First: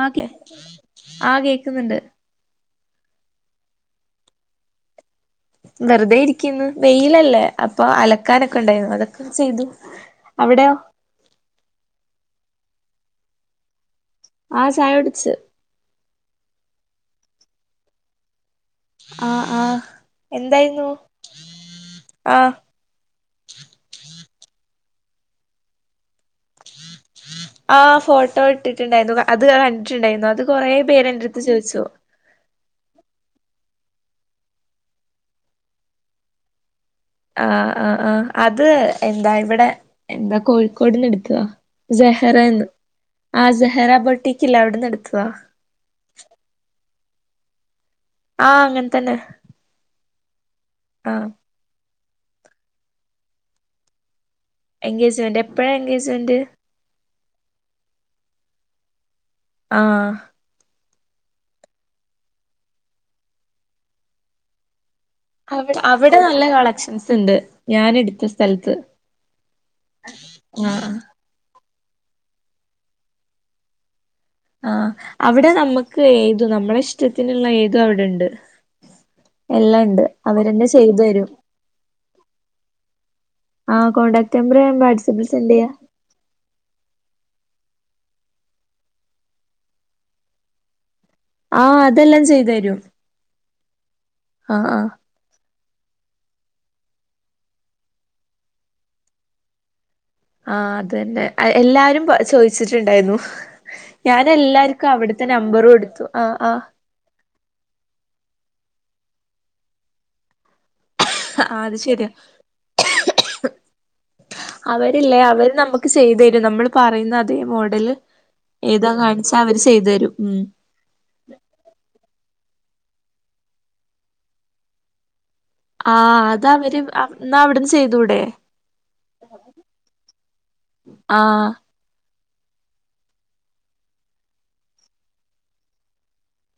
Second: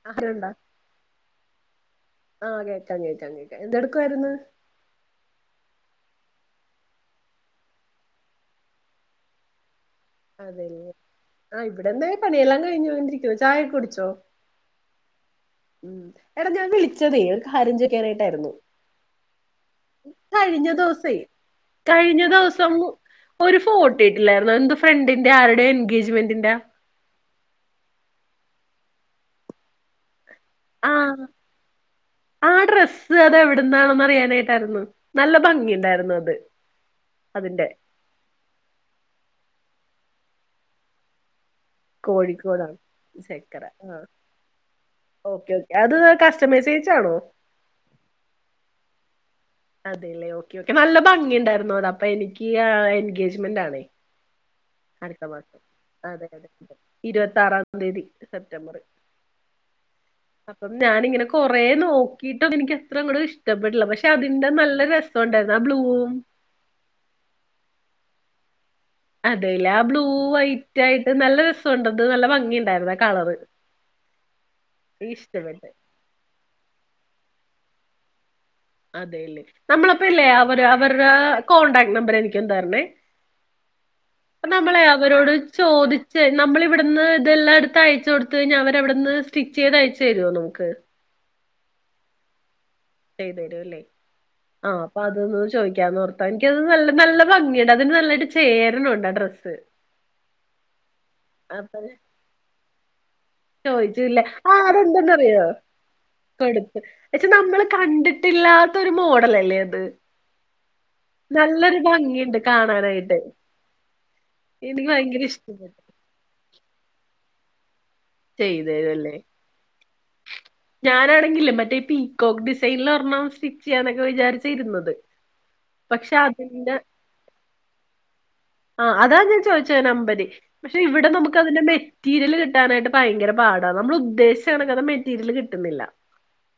ആ കേ ആഹാരണ്ടാ ആ കേക്കുന്നുണ്ട് കഞ്ഞി വെച്ചോ ണ്ടിരിക്കയായിരുന്നു എന്തെടുക്കവായിരുന്നു വെറുതെ ഇരിക്കുന്നു വെയിലല്ലേ അപ്പോ അലക്കാനൊക്കെ ഉണ്ടായിരുന്നു അതൊക്കെ ചെയ്തു അവിടെയോ അതെല്ലേ ആ ഇവിടെന്താ പണിയെല്ലാം കഴിഞ്ഞോണ്ട് ഇരിക്കുന്നു ചായയൊക്കെ കുടിച്ചോ ആ ചായ കുടിച്ച് ഉം എടാ ഞാൻ വിളിച്ചതേ ഒരു കാര്യം ചോയിക്കാനായിട്ടാരുന്നു ആഹ് ആഹ് എന്തായിരുന്നൂ ദിവസേ കഴിഞ്ഞ ദിവസം ഒരു ഫോട്ടേയിട്ടില്ലാരുന്നോ എന്ത്‌ ഫ് ഫ്രണ്ടിന്റെ ആരുടെയോ എൻഗേജ്മെന്റിന്റ ആഹ് ഫോട്ടോ ഇട്ടിട്ടുണ്ടായിരുന്നു ക അത് അത് കൊറേ പേര് ആഹ് എന്റെടുത്ത് ചോദിച്ചു ആ ഡ്രസ്സ് അതെവിട് ന്നാനൊന്നു അറിയാനായിട്ടാരുന്നു നല്ല ഭംഗി ഉണ്ടാരുന്നു അത് അതിന്റെ ആഹ് ആഹ് ആഹ് അത് എന്താ ഇവിടെ എന്താ കോഴിക്കോട്ന്ന് എടുത്തതാ സാഹ്റെ ന്ന് കോഴിക്കോടാണ് എടുത്തതാ ഓക്കെ ഒക്കെ അത് കസ്റ്റമൈസ് എച്ച് ച്ചാണോ ആഹ് അങ്ങൻ തന്നെ അതേല്ലേ ഓക്കെ ഓക്കെ നല്ല ആ ഭംഗി ഉണ്ടാരുന്നു അത അപ്പ എനിക്ക് ആ എൻഗേജ്മെന്റാണേ അടുത്ത എൻഗേജ്മെന്റ് മാസം എപ്പഴാ അതെ എൻഗേജ്മെന്റ് അതെ ഇരുപത്താറാം തീയതി സെപ്റ്റംബറ് ആഹ് ഞാനിങ്ങനെ കൊറേ നോക്കീട്ടൊന്നും എനിക്ക് അത്ര അങ്ങൊട്‌ ഇഷ്ടപ്പെട്ല്ല പക്ഷെ അതിന്റെ നല്ല രസ് അവി അവിടെ നല്ല കളക്ഷൻസ് ഇണ്ട് ഞാൻ എടുത്ത സ്ഥൽത്ത് അതേല്ല ആ ബ്ലൂ വൈറ്റ് ആയിട്ട് നല്ല രസ് സോണ്ടത് നല്ല ഭംഗി ഉണ്ടാരുന്നാ കളറ് ആ അവിടെ ഇഷ്ടപ്പെട്ട് നമുക്ക് ഏതു നമ്മളെ ഇഷ്ടത്തിനുള്ള ഏതും അവിടെ ഉണ്ട് അതേല്ലേ എല്ലാം ഉണ്ട് നമ്മളപ്പ ഇല്ലേ അവര് അവരെന്നെ ചെയ്തു അവരുടാ തരും കോൺടാക്ട് നമ്പർ എനിക്കൊന്ന് തരണേ ആഹ് കോൺടാക്ട് നമ്പർ ഞാൻ നമ്മളെ വാട്സആപ്പിൽ അവരോട് സെൻഡ് ചെയ്യാ ചോദിച്ചേ നമ്മളിവിടുന്ന് ഇതെല്ലാം എടു ത്ത് അയച്ചു കൊടുത്ത് കഴിഞ്ഞാ അവർ അവിടെന്ന് സ്റ്റിച്ച് ചെയ്ത് അയച്ചു തരോ നമുക്ക് ആ അതെല്ലാം ചെയ്ത് തരും ചെയ്തു തരുല്ലേ ആഹ് അപ്പ അതൊന്ന് ചോയി ക്കാന്നോർത്താ എനിക്കത് നല്ല നല്ല ഭംഗിയുണ്ട് അതിന് നല്ലായിട്ട് ചേരണൊണ്ട് ആ ഡ്രസ്സ് ആ അതന്നേ അയ് അപ്പൊ എല്ലാരും പ ചോയിച്ചിട്ടുണ്ടായിരുന്നു ചോദിച്ചില്ല ഞൻ ആഹ് എല്ലാർക്കും അവിടുത്തെ അതെന്തെന്നറിയോ നമ്പറും കൊടുത്തു കൊടുത്ത് പക്ഷെ നമ്മള് കണ്ടിട്ടില്ലാത്ത ഒരു മോഡലല്ലേ അത് ആഹ് അത് നല്ലൊരു ശരിയാ ഭംഗിയുണ്ട് കാണാനായിട്ട് എനിക്ക് അവരില്ലേ ഭയങ്കര അവര് ഇഷ്ടപ്പെട്ടു നമുക്ക് ചെയ്തു തരും നമ്മള് പറയുന്ന അതേ മോഡല് ചെയ്തരും ഏതാ അല്ലേ കാണിച്ചാ അവര് ചെയ്തു തരും ഉം ഞാനാണെങ്കില്ലേ മറ്റേ ഈ പീക്കോക്ക് ഡിസ് സെയില്ല് ഒരെണ്ണം സ്റ്റിച്ച് ചെയ്യാനൊക്കെ വിചാരിച്ച് ഇരുന്നത് ആഹ് അതവര് ന്നാ അവിടന്ന് ചെയ്തൂടേ ആ അതാ ഞാൻ ചോദയിച്ചേ നമ്പര് പക്ഷെ ഇവിടെ നമ്മുക്ക് ആഹ് അതിന്റെ മെ റ്റീരിയല്. കിട്ടാനായിട്ട് ഭയങ്കര പാടാ നമ്മൾ ഉദ്ദേശിച്ച കണക്കത മെറ്റീരിയല് കിട്ടുന്നില്ല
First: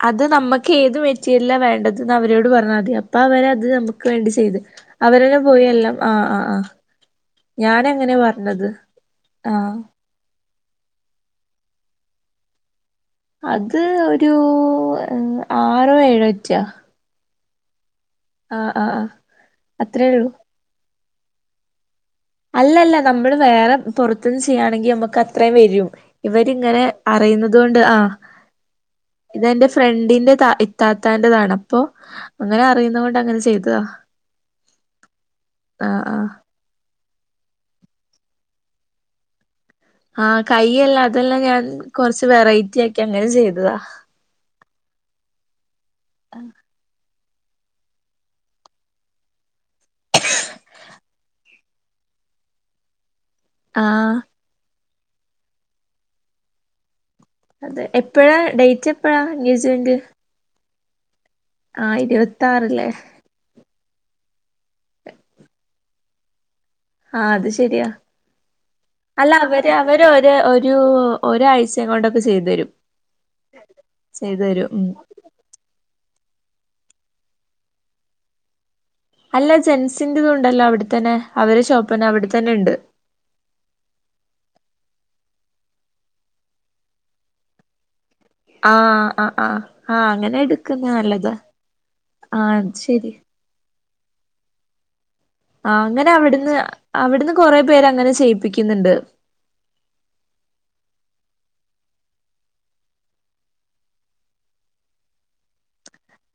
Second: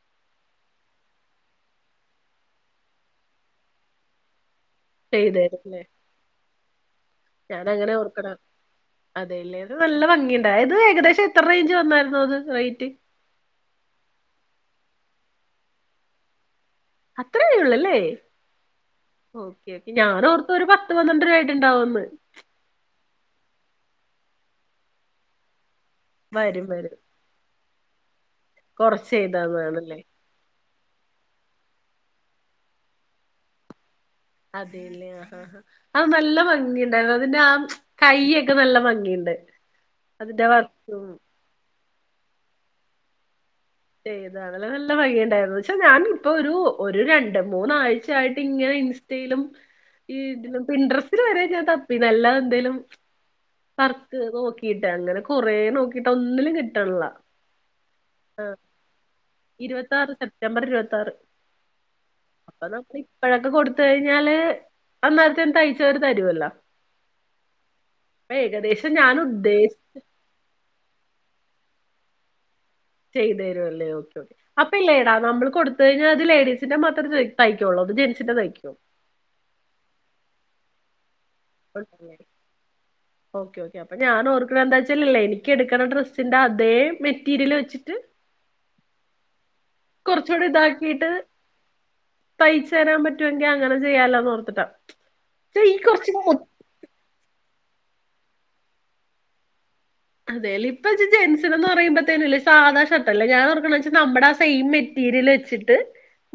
അത് നമ്മുക്ക് ഏത് മെറ്റീരിയലാ വേണ്ടച്ച്ഞ്ഞാ അവരോട് പറഞ്ഞാതി അപ്പൊ അവര് അത് നമുക്ക് വേണ്ടി ചെയ്ത് അവരനെ പോയി എല്ലാം ആഹ് ആഹ് ആഹ് ഞാൻ അങ്ങനെ ഞാനങ്ങനെ ഓർക്കണം പറഞ്ഞത് അതേല്ലേ ആഹ് നല്ല ഭംഗിയണ്ട് അത് ഏകദേശം എത്ര റേഞ്ച് വന്നാൽ യിരുന്നു റൈറ്റ് അത് ഒരൂ ആറോ ഏഴോ എറ്റിയ അത്രേ ഒള്ളല്ലേ ആഹ് ആഹ് ഓക്കേ ഓക്കേ അത്രേ ഞാൻ ഉള്ളൂ ഓർത്ത് ഒരു പ പത്ത് പന്ത്രണ്ട് രൂപ ആയിട്ടുണ്ടാവുന്ന് അല്ലല്ല നമ്മള് വേറെ പൊറത്തുന്ന് ചെയ്യാണെങ്കി നമ്മുക്ക് അത്രയും വെരും വരും ഇവരിങ്ങനെ വരും അറിയുന്നത് കൊണ്ട് ആഹ് കൊറച്ച് ഇതെന്റെ ചെയ്തതാണല്ലേ ഫ്രണ്ടിന്റെ താ ത്താത്താന്റെതാണ് അപ്പൊ അങ്ങനെ അറിയുന്ന കൊണ്ട് അങ്ങനെ ചെയ്തതാ അതെയല്ലേ ആ ആഹ് ആഹ് നല്ല ഭംഗി ഉണ്ടായിരുന്ന അതിന്റെ ആ കൈ അക്കെ നല്ല ഭംഗിയുണ്ട് ആഹ് അതിന്റെ വർക്ക് കൈയ്യെല്ലാ അതെല്ലാം ഞാൻ കൊറച്ച് വെറൈറ്റി ആക്കി അങ്ങനെ ചെയ്തതാ നല്ല നല്ല ഭംഗിയുണ്ടാരുന്നു ച്ച ഞാൻ ഇപ്പൊ ഒരു ഒരു രൺ മൂന്നാഴ്ചയായിട്ട് ഇങ്ങനെ ഇൻസ്റ്റയിലും. ഈ ഇൻട്രസ്റ്റില് വരെ ഞ്ഞാ തപ്പി നല്ലത്എന്തേലും. ആഹ് വർക്ക് നോക്കിട്ട് അങ്ങനെ കൊറെ നോക്കിട്ട് ഒന്നിലും കിട്ടണില്ല. അതെ എപ്പഴാ ഡേറ്റ് എപ്പഴാ എൻഗേജ്മെന്റ്. ഇരുപത്താറ് സെപ്റ്റംബർ ഇരുപത്താറ് ആഹ് അപ്പൊ ന ഇരുപത്താറില്ലേ ഇപ്പഴൊക്കെ കൊടു. ത്കഴിഞ്ഞാല് അന്നരത്തെ തയ്ച്ചവരു തരുവല്ലോ. ആ അത് ശരിയാ അപ്പൊ ഏകദേശം ഞാൻ അല്ല അവര് ഉദ്ദേശിച്ച് അവര് ഒ ഒരു ഒരാഴ്ച.. ആഴ്ച്ച കൊണ്ട് ഒക്കെ ചെയ്തു തരും. ചെയ്തു തരുും അല്ലേ ഓക്കെ ഓക്കെ ചെയ്തു തരും അപ്പൊ ഉം ഇല്ലേടാ നമ്മൾ കൊടുത്ത് കഴിഞ്ഞാൽ.. ഇത് ലേഡീസിന്റെ മാത്രേ തയ്ക്കുള്ളൂ അതോ ജെൻസിന്റെ തയ്ക്കോ. അല്ല ജെന്സി ന്റെതു ഉണ്ടല്ലോ അവിടെത്തന്നെ. അവരെ ഷോപ്പന്നെ അവിടെത്തന്നെ ഉണ്ട് ഓക്കെ ഓക്കെ അപ്പൊ ഞാന ഓർക്കണ എന്താ. ല്ലേ എനിക്ക് എടുക്കണ ഡ്രസ്സിന്റെ അതേ മെറ്റീരിയൽ വെച്ചിട്ട്. ആഹ ആ ആഹ് ആഹ ആഹ അങ്ങനെ കുറച്ചുകൂടി എടുക്കുന്ന ഇതാക്കിയിട്ട് നല്ലതാ ആഹ തയ്ച്ചു തരാൻ ശരി. പറ്റുമെങ്കിൽ അങ്ങനെ ചെയ്യാലോന്ന് ഓർത്തിട്ടാ. പക്ഷെ ആ ഈ അങ്ങനെ കുറച്ച് അവിടുന്ന് അവിടുന്ന് കൊറെ പേര് അങ്ങനെ ചെയ്യിപ്പിക്കുന്നുണ്ട്. അതെല്ലേ ഇപ്പ ജൻ സിന്എന്ന് പറയ്പോത്തേനും സാധാ ഷർട്ടല്ല ഞാൻർക്ക വെച്ച നമ്മുടെ ആ സെയിം മ.. മേറ്റേരിയൽ വച്ചിട്ട്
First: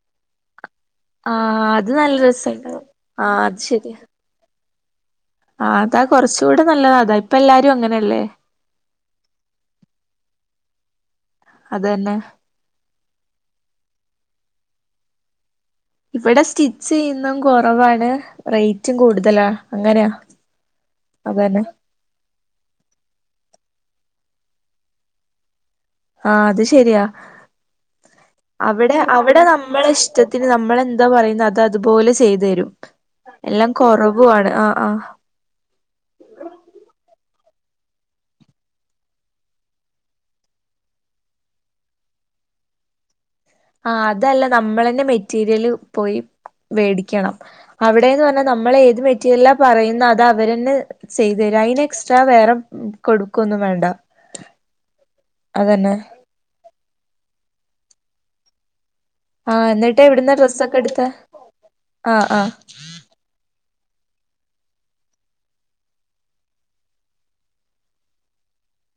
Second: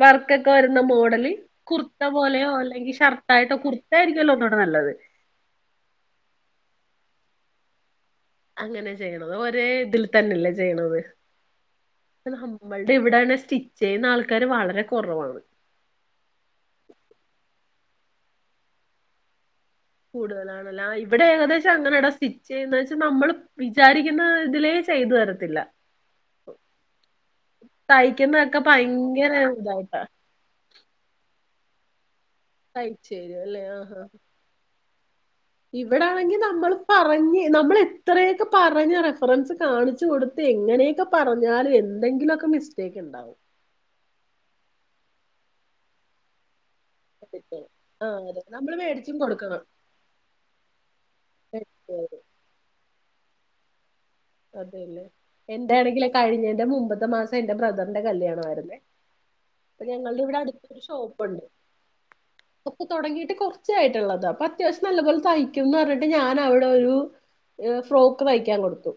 വർക് ഒക്കെ വരു.. മോഡല് ആഹ് അത് കുർത്ത നല്ല പോലെയോ രസണ്ടാവും അല്ലെങ്കിൽ ഷർട്ടാആായിട്ടോ കുർത്ത ആയിരിക്കല്ലോ ഒന്നുകടെ നല്ലത്. ആ് അതാ കുറച്ചൂടെ നല്ലതാ അതാ ഇപ്പ എല്ലാരും അങ്ങനെയല്ലേ. അങ്ങനെ ചെയ്യണത് ഒരേ ഇതിൽ തന്നെയല്ലേ ചെയ്യണത്. അത് തന്നെ നമ്മളുടെ ഇവിടൊണ് സ്റ്റിച്ച് ചെയ്യുന്ന ആൾക്കാര് വളരെ കുറവാണ്. ഇവിടെ സ്റ്റിച്ച്ന്നും കുറവാണ് റേറ്റും കൂടുതലാ. അങ്ങനെയാ കൂടുതലാണല്ല ഇവിടെ അതന്നെ ഏകദേശം അങ്ങനെ ഇട സ്റ്റിച്ച് ചെയ്യുന്ന വെച്ചൽ നമ്മള്.. വിചാരിക്കുന്ന ഇതിലേ ചെയ്തു തരത്തില്ല. ആഹ അത് ശെരിയാ. തയ്ക്കുന്നതൊക്കെ അവിടെ ഭയങ്കര അവിടെ നമ്മള് ഇതായിട്ടാ ഇഷ്ടത്തിന് നമ്മളെന്താ പറയുന്നത് അത.. അതുപോലെ ചെയ്തു തരും തയ്ച്ചു തരും എല്ലാം കുറവാണ് ആ ആ. ഇവിടെ ആണെങ്കി നമ്മൾ പറഞ്ഞ. നമ്മൾ എത്രയൊക്കെ പറഞ്ഞ റഫറൻസ് കാണിച്ച് കൊടുത്ത് എങ്ങനെയൊക്കെ പറഞ്ഞാലും എന്തെങ്കിലുമൊക്കെ.. മിസ്റ്റയ്ക്ക് ഉണ്ടാവും. ആ അതല്ല നമ്മള തന്നെ മെറ്റീരിയല് പോയി. മേടിക്കണം അവിടെന്ന് ആഹ് അതെ പറഞ്ഞാൽ നമ്മൾ നമ്മള് ഏത് മേടിച്ചും മെറ്റീരിയലാ കൊടുക്കണം. പറയുന്ന അത് അവരന്നെ ചെയ്തു തരാ.. അയിന് എക്സ്ട്രാ വേറെ കൊടുക്കുംന്നും വേണ്ട.. അതെയല്ലേ അതന്നെ എന്റൊണെങ്കില് കഴിഞ്ഞന്റെ മുമ്പത്തെ മാസം എറെ ബ്രദറിന്റെ കല്യാണമായിരുന്നേ. അപ്പൊ ആഎന്നിട്ട് ഞങ്ങളുടെ എവിടന്ന് ഇവിടെ ഡ്രസ്സ ഒക്കെ അടുത്തൊരു എടുത്താ ഷോപ്പുണ്ട്. ആആ തച്ചയായിട്ടുള്ളത് അപ്പൊ അത്യാവശ്യം നല്ലപ പോലെ തയ്ക്കുംന്ന് പറഞ്ഞിട്ട് ഞാൻ അവിടെ ഒരു.. ഫ്രോക്ക് തയ്ക്കാൻ കൊടുത്തു.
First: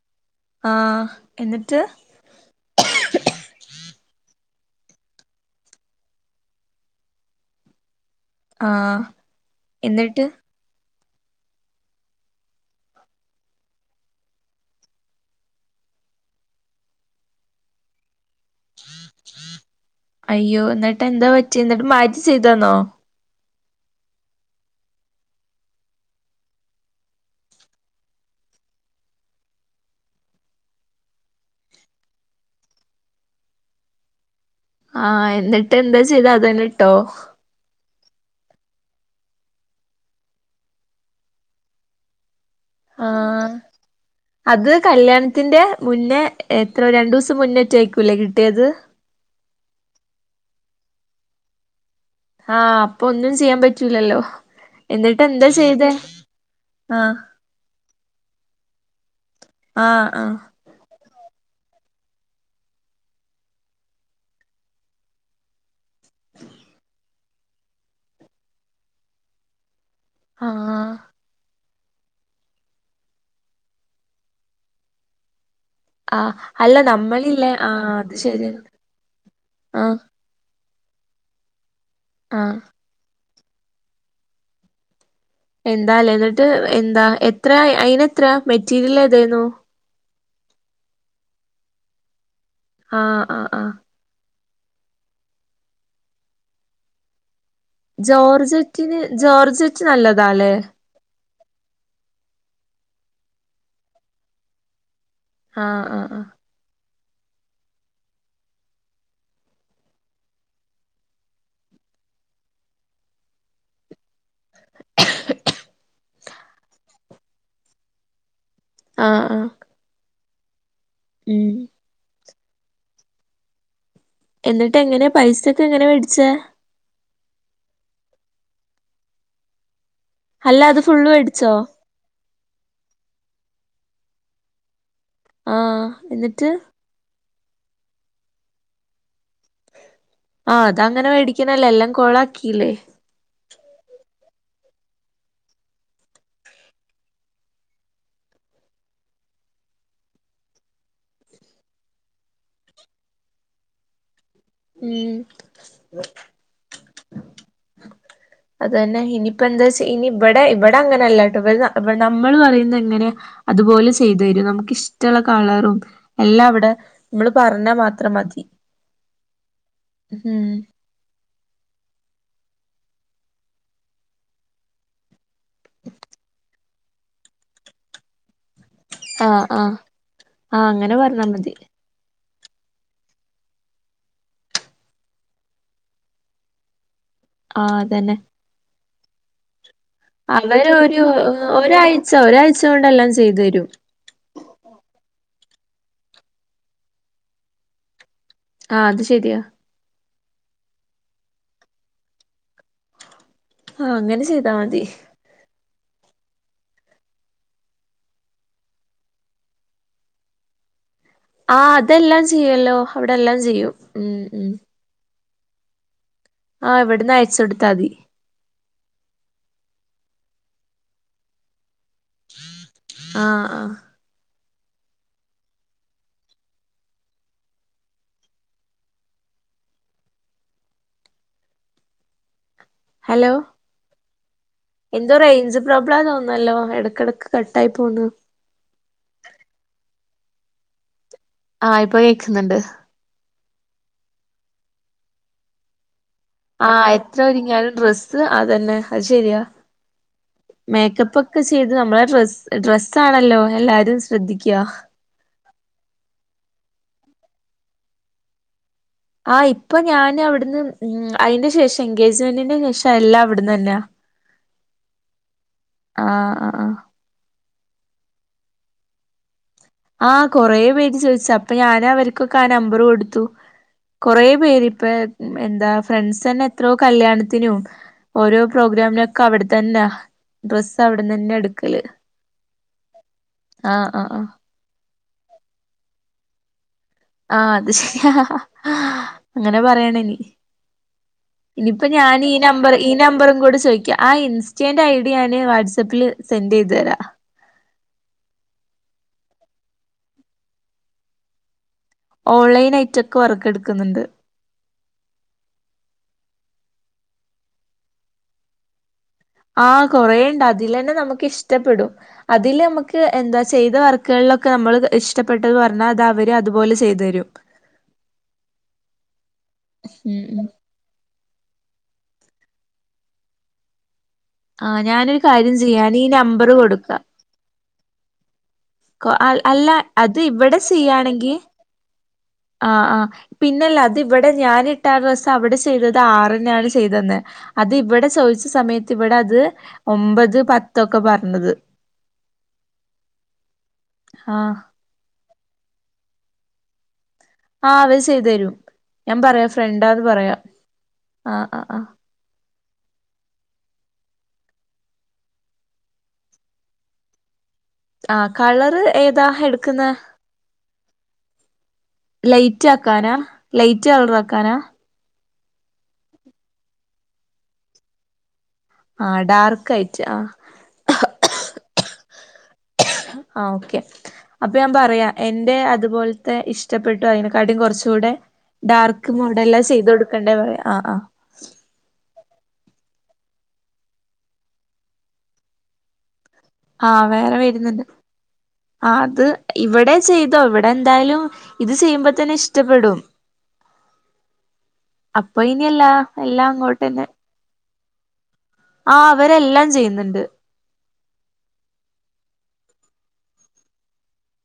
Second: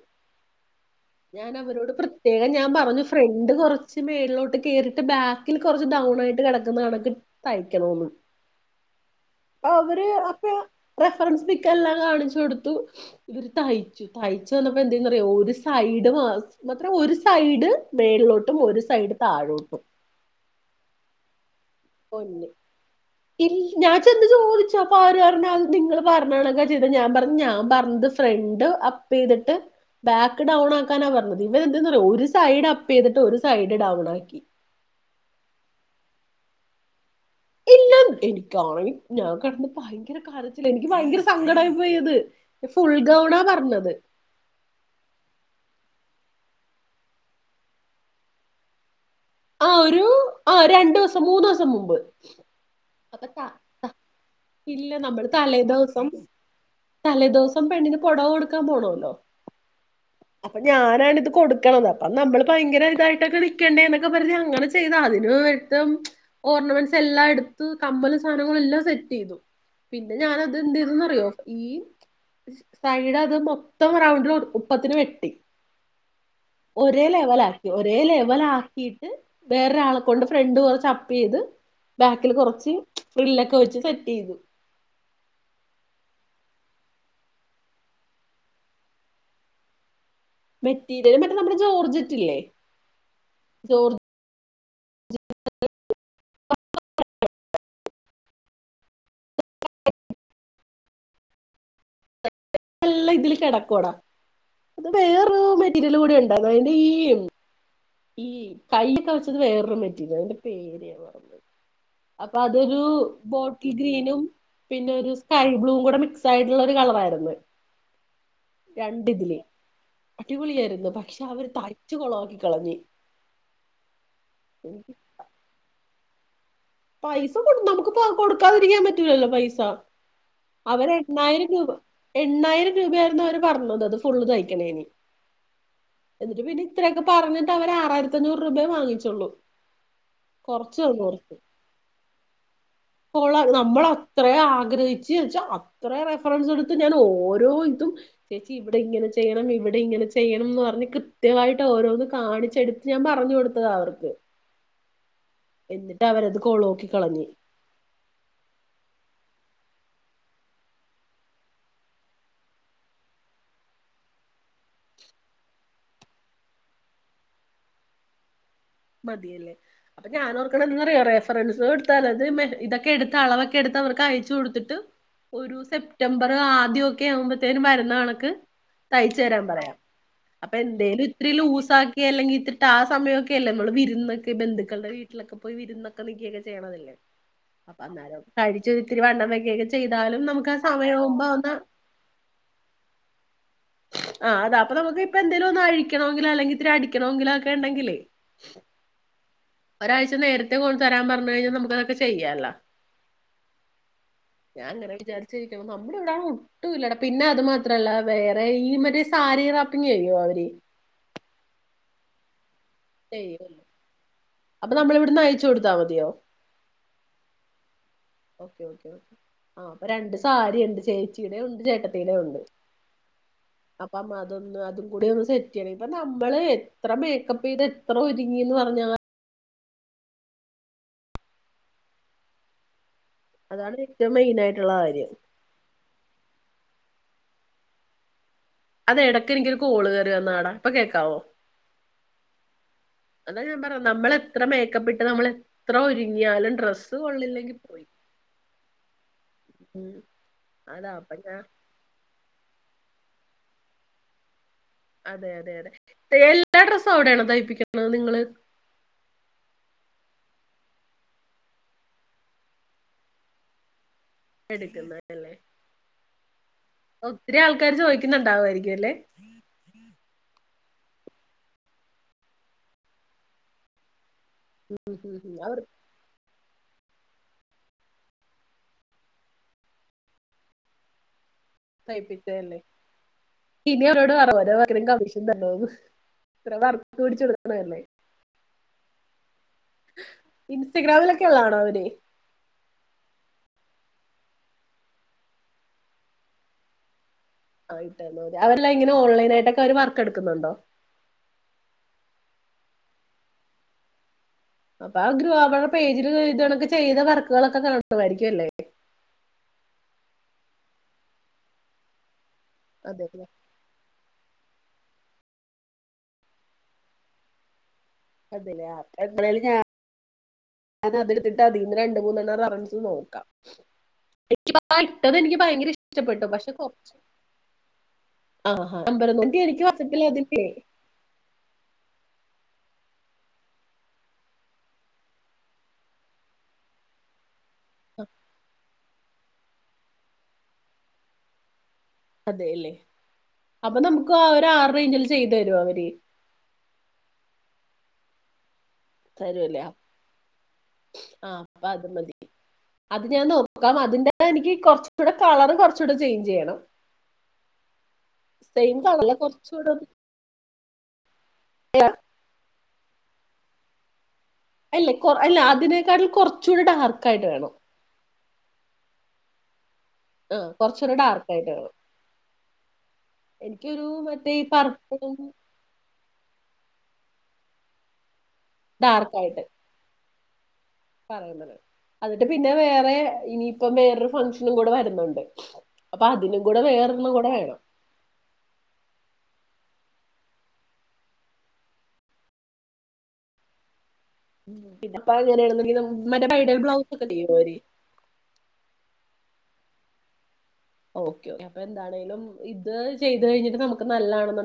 ആഹ് ഞാൻ എന്നിട്ട് അവരോട് പ്രത്യേകം ഞാൻ പറഞ്ഞു ഫ്രണ്ട് കൊറച്ച്. മേുകളിലോട്ട് കേയറിട്ട് ബാക്കിൽ കുറച്ച് ഡൗൺ ആയിട്ട് കിടക്കുന്നതാണക്ക് തയ്ക്കണന്ന്. ആഹ് അവര് എന്നിട്ട് അപ്പൊ. റഫറൻസ് ബുക്ക് എല്ലാം കാണിച്ചു കൊടുത്തു ഇവര് തയ്ച്ചു തയ്ച്ച. വന്നപ്പോ എന്താന്നറിയാവോ ഒരു സൈഡ് മാ മാത്ര ഒരു സൈഡ് മേളിലോട്ട്. അയ്യോ എന്നിട്ട് എന്താ പറ്റിഎന്നിട്ട് മാറ്റി ചെയ്തന്നോ. ഇല്ല ഞാൻ ചെന്ന് ചോദിച്ച അപ്പൊ അവര് പറഞ്ഞത് നിങ്ങള്ൾ പറഞ്ഞണക്കെ ചെയ്ത ഞാൻ പറഞ്ഞ ഞാൻ പറഞ്ഞത് ശ്ര.. രണ്ട് അപ്പ ചെയ്തിട്ട്. ബാക്ക് ഡൗൺ ആക്കാനാ പറഞ്ഞത് ഇവരെ എന്തന്ന് പറ ഒരു സൈഡ് അപ്പ് ചെയ്തിട്ട് ഒരു സൈഡ് ഡൗൺ ആക്കി. ആഎന്നിട്ട് എന്താ ചെയ്താ അതന്നെട്ടോ. ല്ല എനിക്കാണ ഞാൻ കടന്ന ഭയങ്കര കരച്ചിൽ എനിക്ക് ഭയങ്കര സങ്കടമായി പോയത്. ഫുൾ ആ ഗൗണാ പറഞ്ഞത് അത് കല്യാണത്തിന്റെ മുന്നേ എത്ര രണ്ടു ദിവസം മുന്നേ ചോയിക്കൂല്ലേ കിട്ടിയത്. ആ ഒരു ആ രണ്ടു ദിവസം മൂന്ന് ദിവസം മുമ്പ്. ആ അപ്പൊ ഒന്നും ചെയ്യാൻ പറ്റൂലല്ലോ. എന്നിട്ട് എന്താ ചെയ്തെ തലേദിവസം പെണ്ണിന് പൊടവ കൊടുക്കാൻ പോണല്ലോ. ആഹ് ആഹ് അപ്പൊ ഞാനാണിത് കൊടുക്ക ക്കണത് അപ്പം നമ്മൾ ഭയങ്കര ഇതായിട്ടൊക്കെ നിക്കണ്ടേ എന്നൊക്കെ പറഞ്ഞ് അങ്ങനെ ചെയ്ത അതിന് ത്തം ഓർണമെന്റസ് എല്ലാം എടുത്തു കമ്മല് സാധനങ്ങളെല്ലാം സെറ്റ് ചെയ്തു. പിന്നെ ഞാനത് ന്ത് ആഹ് ചെയതന്ന് അറിയോ ഈ സൈഡ് അത് മൊത്തം റൗണ്ടിൽ ഉപ്പത്തിന് വെട്ടി ആഹ് അല്ല ഒരേ ലെവല നമ്മളില്ലേ ആക്കി ആഹ് ഒരേ അത് ലെവല ആ ശരിയാണ് ആഹ് വേറൊരാളെ കൊണ്ട് ഫ്രണ്ട് കുറച്ച് അപ്പ്ചെ യ്ത് ബാക്കിൽ ആഹ് കൊറച്ച് ഫ്രിലോ ക്കെ വെച്ച് സെറ്റ് ചെയ്തു. എന്താല്ലേ ന്നിട്ട് എന്താ എത്ര അയിന് എത്ര മെറ്റീരിയൽ ഏതായിരുന്നു. മെറ്റീരിയലും മറ്റേ നമ്മുടെ ജോർജറ്റ്ല്ലേ. ആ ആ ആ ജോർജറ്റിന് ജോർജറ്റ് നല്ലതാല്ലേ? നല്ല ഇതില് കെടക്കോടാ. അത് വേറൊരു ആഹ് മെറ്റീരിയൽ ആഹ് കൂടി ആഹ് ഉണ്ടല്ലേ അതിന്റെ ഈ ഈ കയൊക്കെ വെച്ചത് വേറൊരു മെറ്റിരല് തിന്റെ പേര് മറ അപ്പൊ അതൊരു ബോട്ടിൽ ഗ്രീനും. പിന്നെ ഒരു സകൈ ബ്ലൂ കൂടെ മിക്സ് ആയിട്ടുള്ള ഒരു കളറായിരുന്നു. ആഹ് രണ്ടിതില് ആഹ് അടിപൊളിയായിരുന്നു. പക്ഷെ അവര് ഉം തയ്ച്ച് കൊളമാക്കി കളഞ്ഞു എന്നിട്ട് എങ്ങനെയ? പൈസൊക്കെ എങ്ങനെ വേടിച്ചേ. പൈസ കൊടു നമുക്ക്പ്പൊ കൊടുക്കാതിരിക്കാൻ പറ്റൂലല്ലോ പൈസ അല്ല അത് അവര് ഫുള്ള് എണ്ണായിരം മേടിച്ചോ രൂപ എണ്ണായിരം രൂപയായിരുന്നു. അവര് പറഞ്ഞത് അത് ഫുള്ള് തയ്ക്കണേന്. എന്നിട്ട് പിന്നെ ഇത്രയൊക്കെ പറഞ്ഞി അവര് ആറായിരത്തി അഞ്ഞൂറ് രൂപയേ വാങ്ങിച്ചുള്ളൂ. ആ അത് കൊറച്ച് തന്നു അങ്ങനെ കൊറച്ച്. മേടിക്കണല്ലേ എല്ലാം കോളാക്കില്ലേ. നമ്മള അത്ര ആഗ്രഹിച്ച് ച്ചാ അത്ര റഫറൻസ് എടുത്ത് ഞാൻ ഓരോ ഇതും ഇവിടെ ഇങ്ങനെ ചെയ്യണം. ഇവിടെ ഇങ്ങനെ ചെയ്യണം. ന്ന് പറഞ്ഞ് കൃത്യമായിട്ട് ഓരോന്ന് കാണിച്ചെടുത്ത് ഞാൻ പറഞ്ഞു കൊടു ത് അവർക്ക് ഉം നോക്കിക്കളഞ്ഞി ഇനിപ്പോ എന്താ വെച്ച ഇനി ഇവിടെ ഇവിടെ അങ്ങനെല്ലാട്ടോ ഇവിടെ നമ്മൾ പറയുന്നത് എങ്ങനെയോ അതുപോലെ ചെയ് ത് തരും നമുക്കിഷ്ടമുള്ള കളറും എല്ലാം അവിടെ നമ്മള് പറഞ്ഞാൽ മാത്രം മതി മതിയല്ലേ അപ്പൊ ഞാൻ ഉം ഓർക്കണത് ന്ത് ന്നറിയ റഫറൻസ് എടുത്താൽ ത് മേ ഇതൊക്കെ എടുത്ത് അളവൊക്കെ എടുത്ത് അവർക്ക് അയച്ച് കൊടുത്തിട്ട് ഒരു സെപ്റ്റംബർ ആദ്യ ക്കെ ആവുമ്പത്തേന് വരുന്നണക്ക് തയ്ച്ചു തരാൻ ആഹ് പറയാം ആഹ് അപ്പൊ ആഹ് അങ്ങനെ എന്തേലും പറഞ്ഞാ ഇത്തിരി മതി ലൂസാക്കി അല്ലെങ്കിൽ ട്ട് ആ സമയമൊക്കെ അല്ലേ നമ്മള് വിരുന്നൊക്കെ ബന്ധുക്കളുടെ വീട്ടിലൊക്കെ പോയി വിരുന്നൊക്കെ നിൽക്കിയൊക്കെ ചെയ്യണതല്ലേ ആഹ് അതന്നെ അപ്പൊന്നാലും കഴിച്ചു ത്തിരി വണ്ണം വെക്കക്ക ചെയ് അവര് ഒരു ഒരാഴ്ച്ച ഒരാഴ്ച്ച കൊണ്ടെല്ലാം ചെയ്തു തരും ആ ത പ്പൊ നമുക്കിപ്പൊ എന്തേലും ഒന്ന് അഴിക്കണൊങ്കിലോ അല്ലെങ്കിൽ ഇത്തിരി അടിക്കണൊങ്കിലോ ഒക്കെ ഉണ്ടെങ്കിലേ ആ അത് ശെരിയാ ഒരാഴ്ച നേരത്തെ കൊണ്ട് തരാൻ പറഞ്ഞ്കഴിഞ്ഞാ നമുക്ക് അതൊക്കെ ചെയ്യാലോ ആ അങ്ങനെ ചെയ്താ മതി നമ്മളവിടെ ഒട്ടും ഇല്ലട പിന്നെ അത് മാത്രല്ല വേ ടേ ഈ മറ്റേ സാരി റാപ്പിങ്ങ് ചെയോ അവര് ആ അതെല്ലാം ചെയ്യല്ലോ അവിടെ എല്ലാം ചെയ്യോല്ലോ ചെയ്യും ഉം ഉം ചു കൊടുത്താൽ മതിയോ ആ ഇവിടുന്ന് അയച്ചൊടുത്താ മതി ആ അപ്പൊ രണ്ട് സാരിയണ്ട് ചേച്ചിയുടെ ഉണ്ട് ചേട്ട ണ്ട് ആഹ് ആഹ് അ പ്പമ അതൊന്ന് അതുംകൂടി ഒന്ന് സെറ്റയ്യണം ഇപ്പ മ്മള് എത്ര മേക്കപ്പയ്ത് എത്ര ഒരുങ്ങിന്ന് പറഞ്ഞാ ഹലോ അതാണ് ഏറ്റം മെയിനായി എന്തോ റേഞ്ച് പ്രോബ്ലം ന്നോന്നണല്ലോ ഇടക്കിടക്ക് കട്ടായി പോന്ന് അതെ ഇടക്ക് എനിക്കൊരു കോള് കേറിയന്നാടാ ഇപ്പൊ കേക്കാവോ ആഹ് ഇപ്പോ കേക്കുന്നുണ്ട് ഞാൻ പറ നമ്മളെത്ര മേക്കപ്പെട്ട് നമ്മളെത്ര ഒരു ആ എത്ര ഒര്ങ്ങ്യലും ഡ്രസ്സ് അതന്നെ അത് ശരിയാ ഉം അതാ അപ്പൊ മേക്കപ്പ് ഞാൻ ഒക്കെ ചെയ്ത് നമ്മളെ ഡ്രസ് ഡ്രസ്സണല്ലോ എല്ലാരും ശ്രദ്ധിക്ക അതെ അതെ അതെ എല്ലാ ഡ്രസ്സുവിടെണോ തയ്പ്പിക്കുന്നത് നിങ്ങള് ആഹ് ഇപ്പൊ ഞാൻ അവിടുന്ന് ഉം അയ്ന്റെ ശേഷം എൻഗേജ്മെന്റിന്റെ ശേഷം എല്ലാം അവിടുന്നന്നെയാ എടുക്കുന്നല്ലേ ആ ആ ഒത്തിരി ആൾക്കാര് ചോയ്ക്കുന്നുണ്ടാവായിരിക്കുല്ലെ ആ കൊറേ പേര് ചോദിച്ച അപ്പൊ ഞാനവർക്കൊക്കെ ആ നമ്പർ കൊടുത്തു കൊറെ പേര്പ്പ ഉം ഉം ഉം. അവർ എന്താ ഫ്രണ്ട്സന്നെ എത്രോ കല്യാണത്തിനും ഓരോ പ്രോഗ്രാമിനൊക്കെ അവിടെതന്നെ ഡ്രസ്സ് അവിടെന്നന്നെ എടുക് തയ്പ്പിച്ചല്ലേ ഇനി ആഹ് ആഹ് അവരോട് ആഹ് പറ ഓരോ [unintelligible] [unintelligible] ഇത്ര വർ ആ അത് ശരിയാ അങ്ങനെ പറയണനി ഇൻസ്റ്റഗ്രാമിലൊക്കെ ഉള്ളതാണോ അവര് ഇനിയിപ്പ ഞാനീ ഈ നമ്പർ ഈ നമ്പറും കൂടെ ചോയ് ആ ഇൻസ്റ്റന്റെ ഐ ഡി ഞാന് വാട്സആപ്പിൽ സെൻഡ് ചെയ്തരാ അവരെല്ലാങ്ങനെ ഓൺലൈനായിട്ടൊക്കൊര് വർക്കെടുക്കുന്നുണ്ടോ ഓൺലൈനയിറ്റൊക്കെ വർക്കെടുക്കുന്നുണ്ട് അപ്പൊ ആ ഗ്രൂഹ പ പേജിൽ തണൊക്കെ ചെയ്ത വർക്കുകളൊക്കെ കലർന്ന തയിരിക്കുംല്ലേ ആ കൊറേണ്ട് അതിലേന്നെ നമുക്ക് ഇഷ്ടപ്പെടും അതിലമുക്ക് അതെ എന്താ ചെയ്ത വർക്കുകളിലൊ ക്കെമ്മൾ ഇഷ്ടപ്പെട്ടത് പറഞ്ഞാ അതവര് അതുപോലെ ചെയ്തരും. അതലേ [unintelligible] ഉം ഉം ത്തിട്ട് അതിൽന്ന് രണ്ടിമൂന്നെണ്ണ അന്സ് നോക്കാ ആഹ് [unintelligible] ഇട്ടത് ഞാനൊരു എനിക്ക് കാര്യം ഭയങ്കര ചെയ്യാ ഞാനീ ഇഷ്ടപ്പെട്ടു പക്ഷെ നമ്പറ് കൊറച്ച് കൊ അ അല്ല വാട്സപ്പിൽ അത് അതില്ലേ ഇവിടെ ചെയാണെകി ആഹ് ആ പിന്നെല്ല അതിവടെ ഞാനിട്ടാ ആ ഡ്രസ്സ്‌ അവിടെ ചെയ്തത് ആറിനാന്ന് ചെയ്തെന്നെ അത് ഇവ്ടെ ചോദിച്ച സമയത്ത് ഇവിടെ അത് ഒമ്പത് പത്തൊക്കെ പറഞ്ഞത് അതെല്ലേ അപ്പൊ നമുക്ക് ആ ഒരു ആഹ് ആറേഞ്ചില് ചെയ്ത ത രോൽ ആ അവര് ചെയ്തരും ഞാൻ പറയാ തരുല്ലേ ഫ്രണ്ടാന്ന് പറയാ ആ ആ അപ്പൊ ആ അത് മതി അത് ഞാൻ നോക്കാം അതിന്റെ എനിക്ക് കുറച്ചുകൂടെ കളറ് കുറചൂടെ ചേഞ്ച് ചെയ്യണം ആ സെയിം കളറ് കളറില് ഏതാ കുറച്ചുകൂടെ എട്ക്ക്ന്നെ ലൈറ്റ് ആക്കാനാ ലൈറ്റ് കളറക്കാനാ അല്ല അല്ല അതിനേക്കാട്ടിലും കുറച്ചുടി ഡാർക്കായിട്ട് വേണം ആ ഡാർക്കയി ആ കൊറച്ചൊരു ഡാർക്കയിട്ട് വേണം ആ ഓക്കെ എനിക്കൊരു മറ്റേ ഈ അപ്പൊ ഞാൻ പറയാ പർപ്പിളും എന്റെ അതുപോലത്തെ ഇഷ് ഇഷ്ടപ്പെട്ടു അയ്നെക്കാട്ടിം കുറച്ചുടെ ഡാർക്ക് മോഡല്ല ചെയ്തൊടുക്കണ്ടേ പറയാം പറയാം പറ പിന്നെ വേറെ ഇനിയിപ്പം വേറൊരു ഫങ്ങ്ഷനും കൂടെ വരുന്നുണ്ട് അപ്പൊ അതിനും കൂടെ ആ വേറൊരെണ്ണം കൂടെ വേറെ വേണം വര്ന്നുണ്ട് ആ അത് ഇവിടെ ചെയ്തോ ഇവടെ ന്തായാലും ഇത് ചെയ്യുമ്പോതന്നെ ഷ്ടപ്പെടും. ഇതിപ്പപ്പോ എങ്ങനെയണെങ്കിൽ മറ്റേ എല്ലാം ബൈഡൽ ബ്ലൗസ് ഒക്കെ അങ്ങോട്ടന്നെ ചെയോര് ആ അവരെല്ലാം ചെയ്യ്ന്നുണ്ട് ഓക്കെ ഓെ അപ്പൊ എന്താണേലും ഇത് ചെയ്ത് കഴിഞ്ഞിട്ട് നമുക്ക് നല്ലാണ്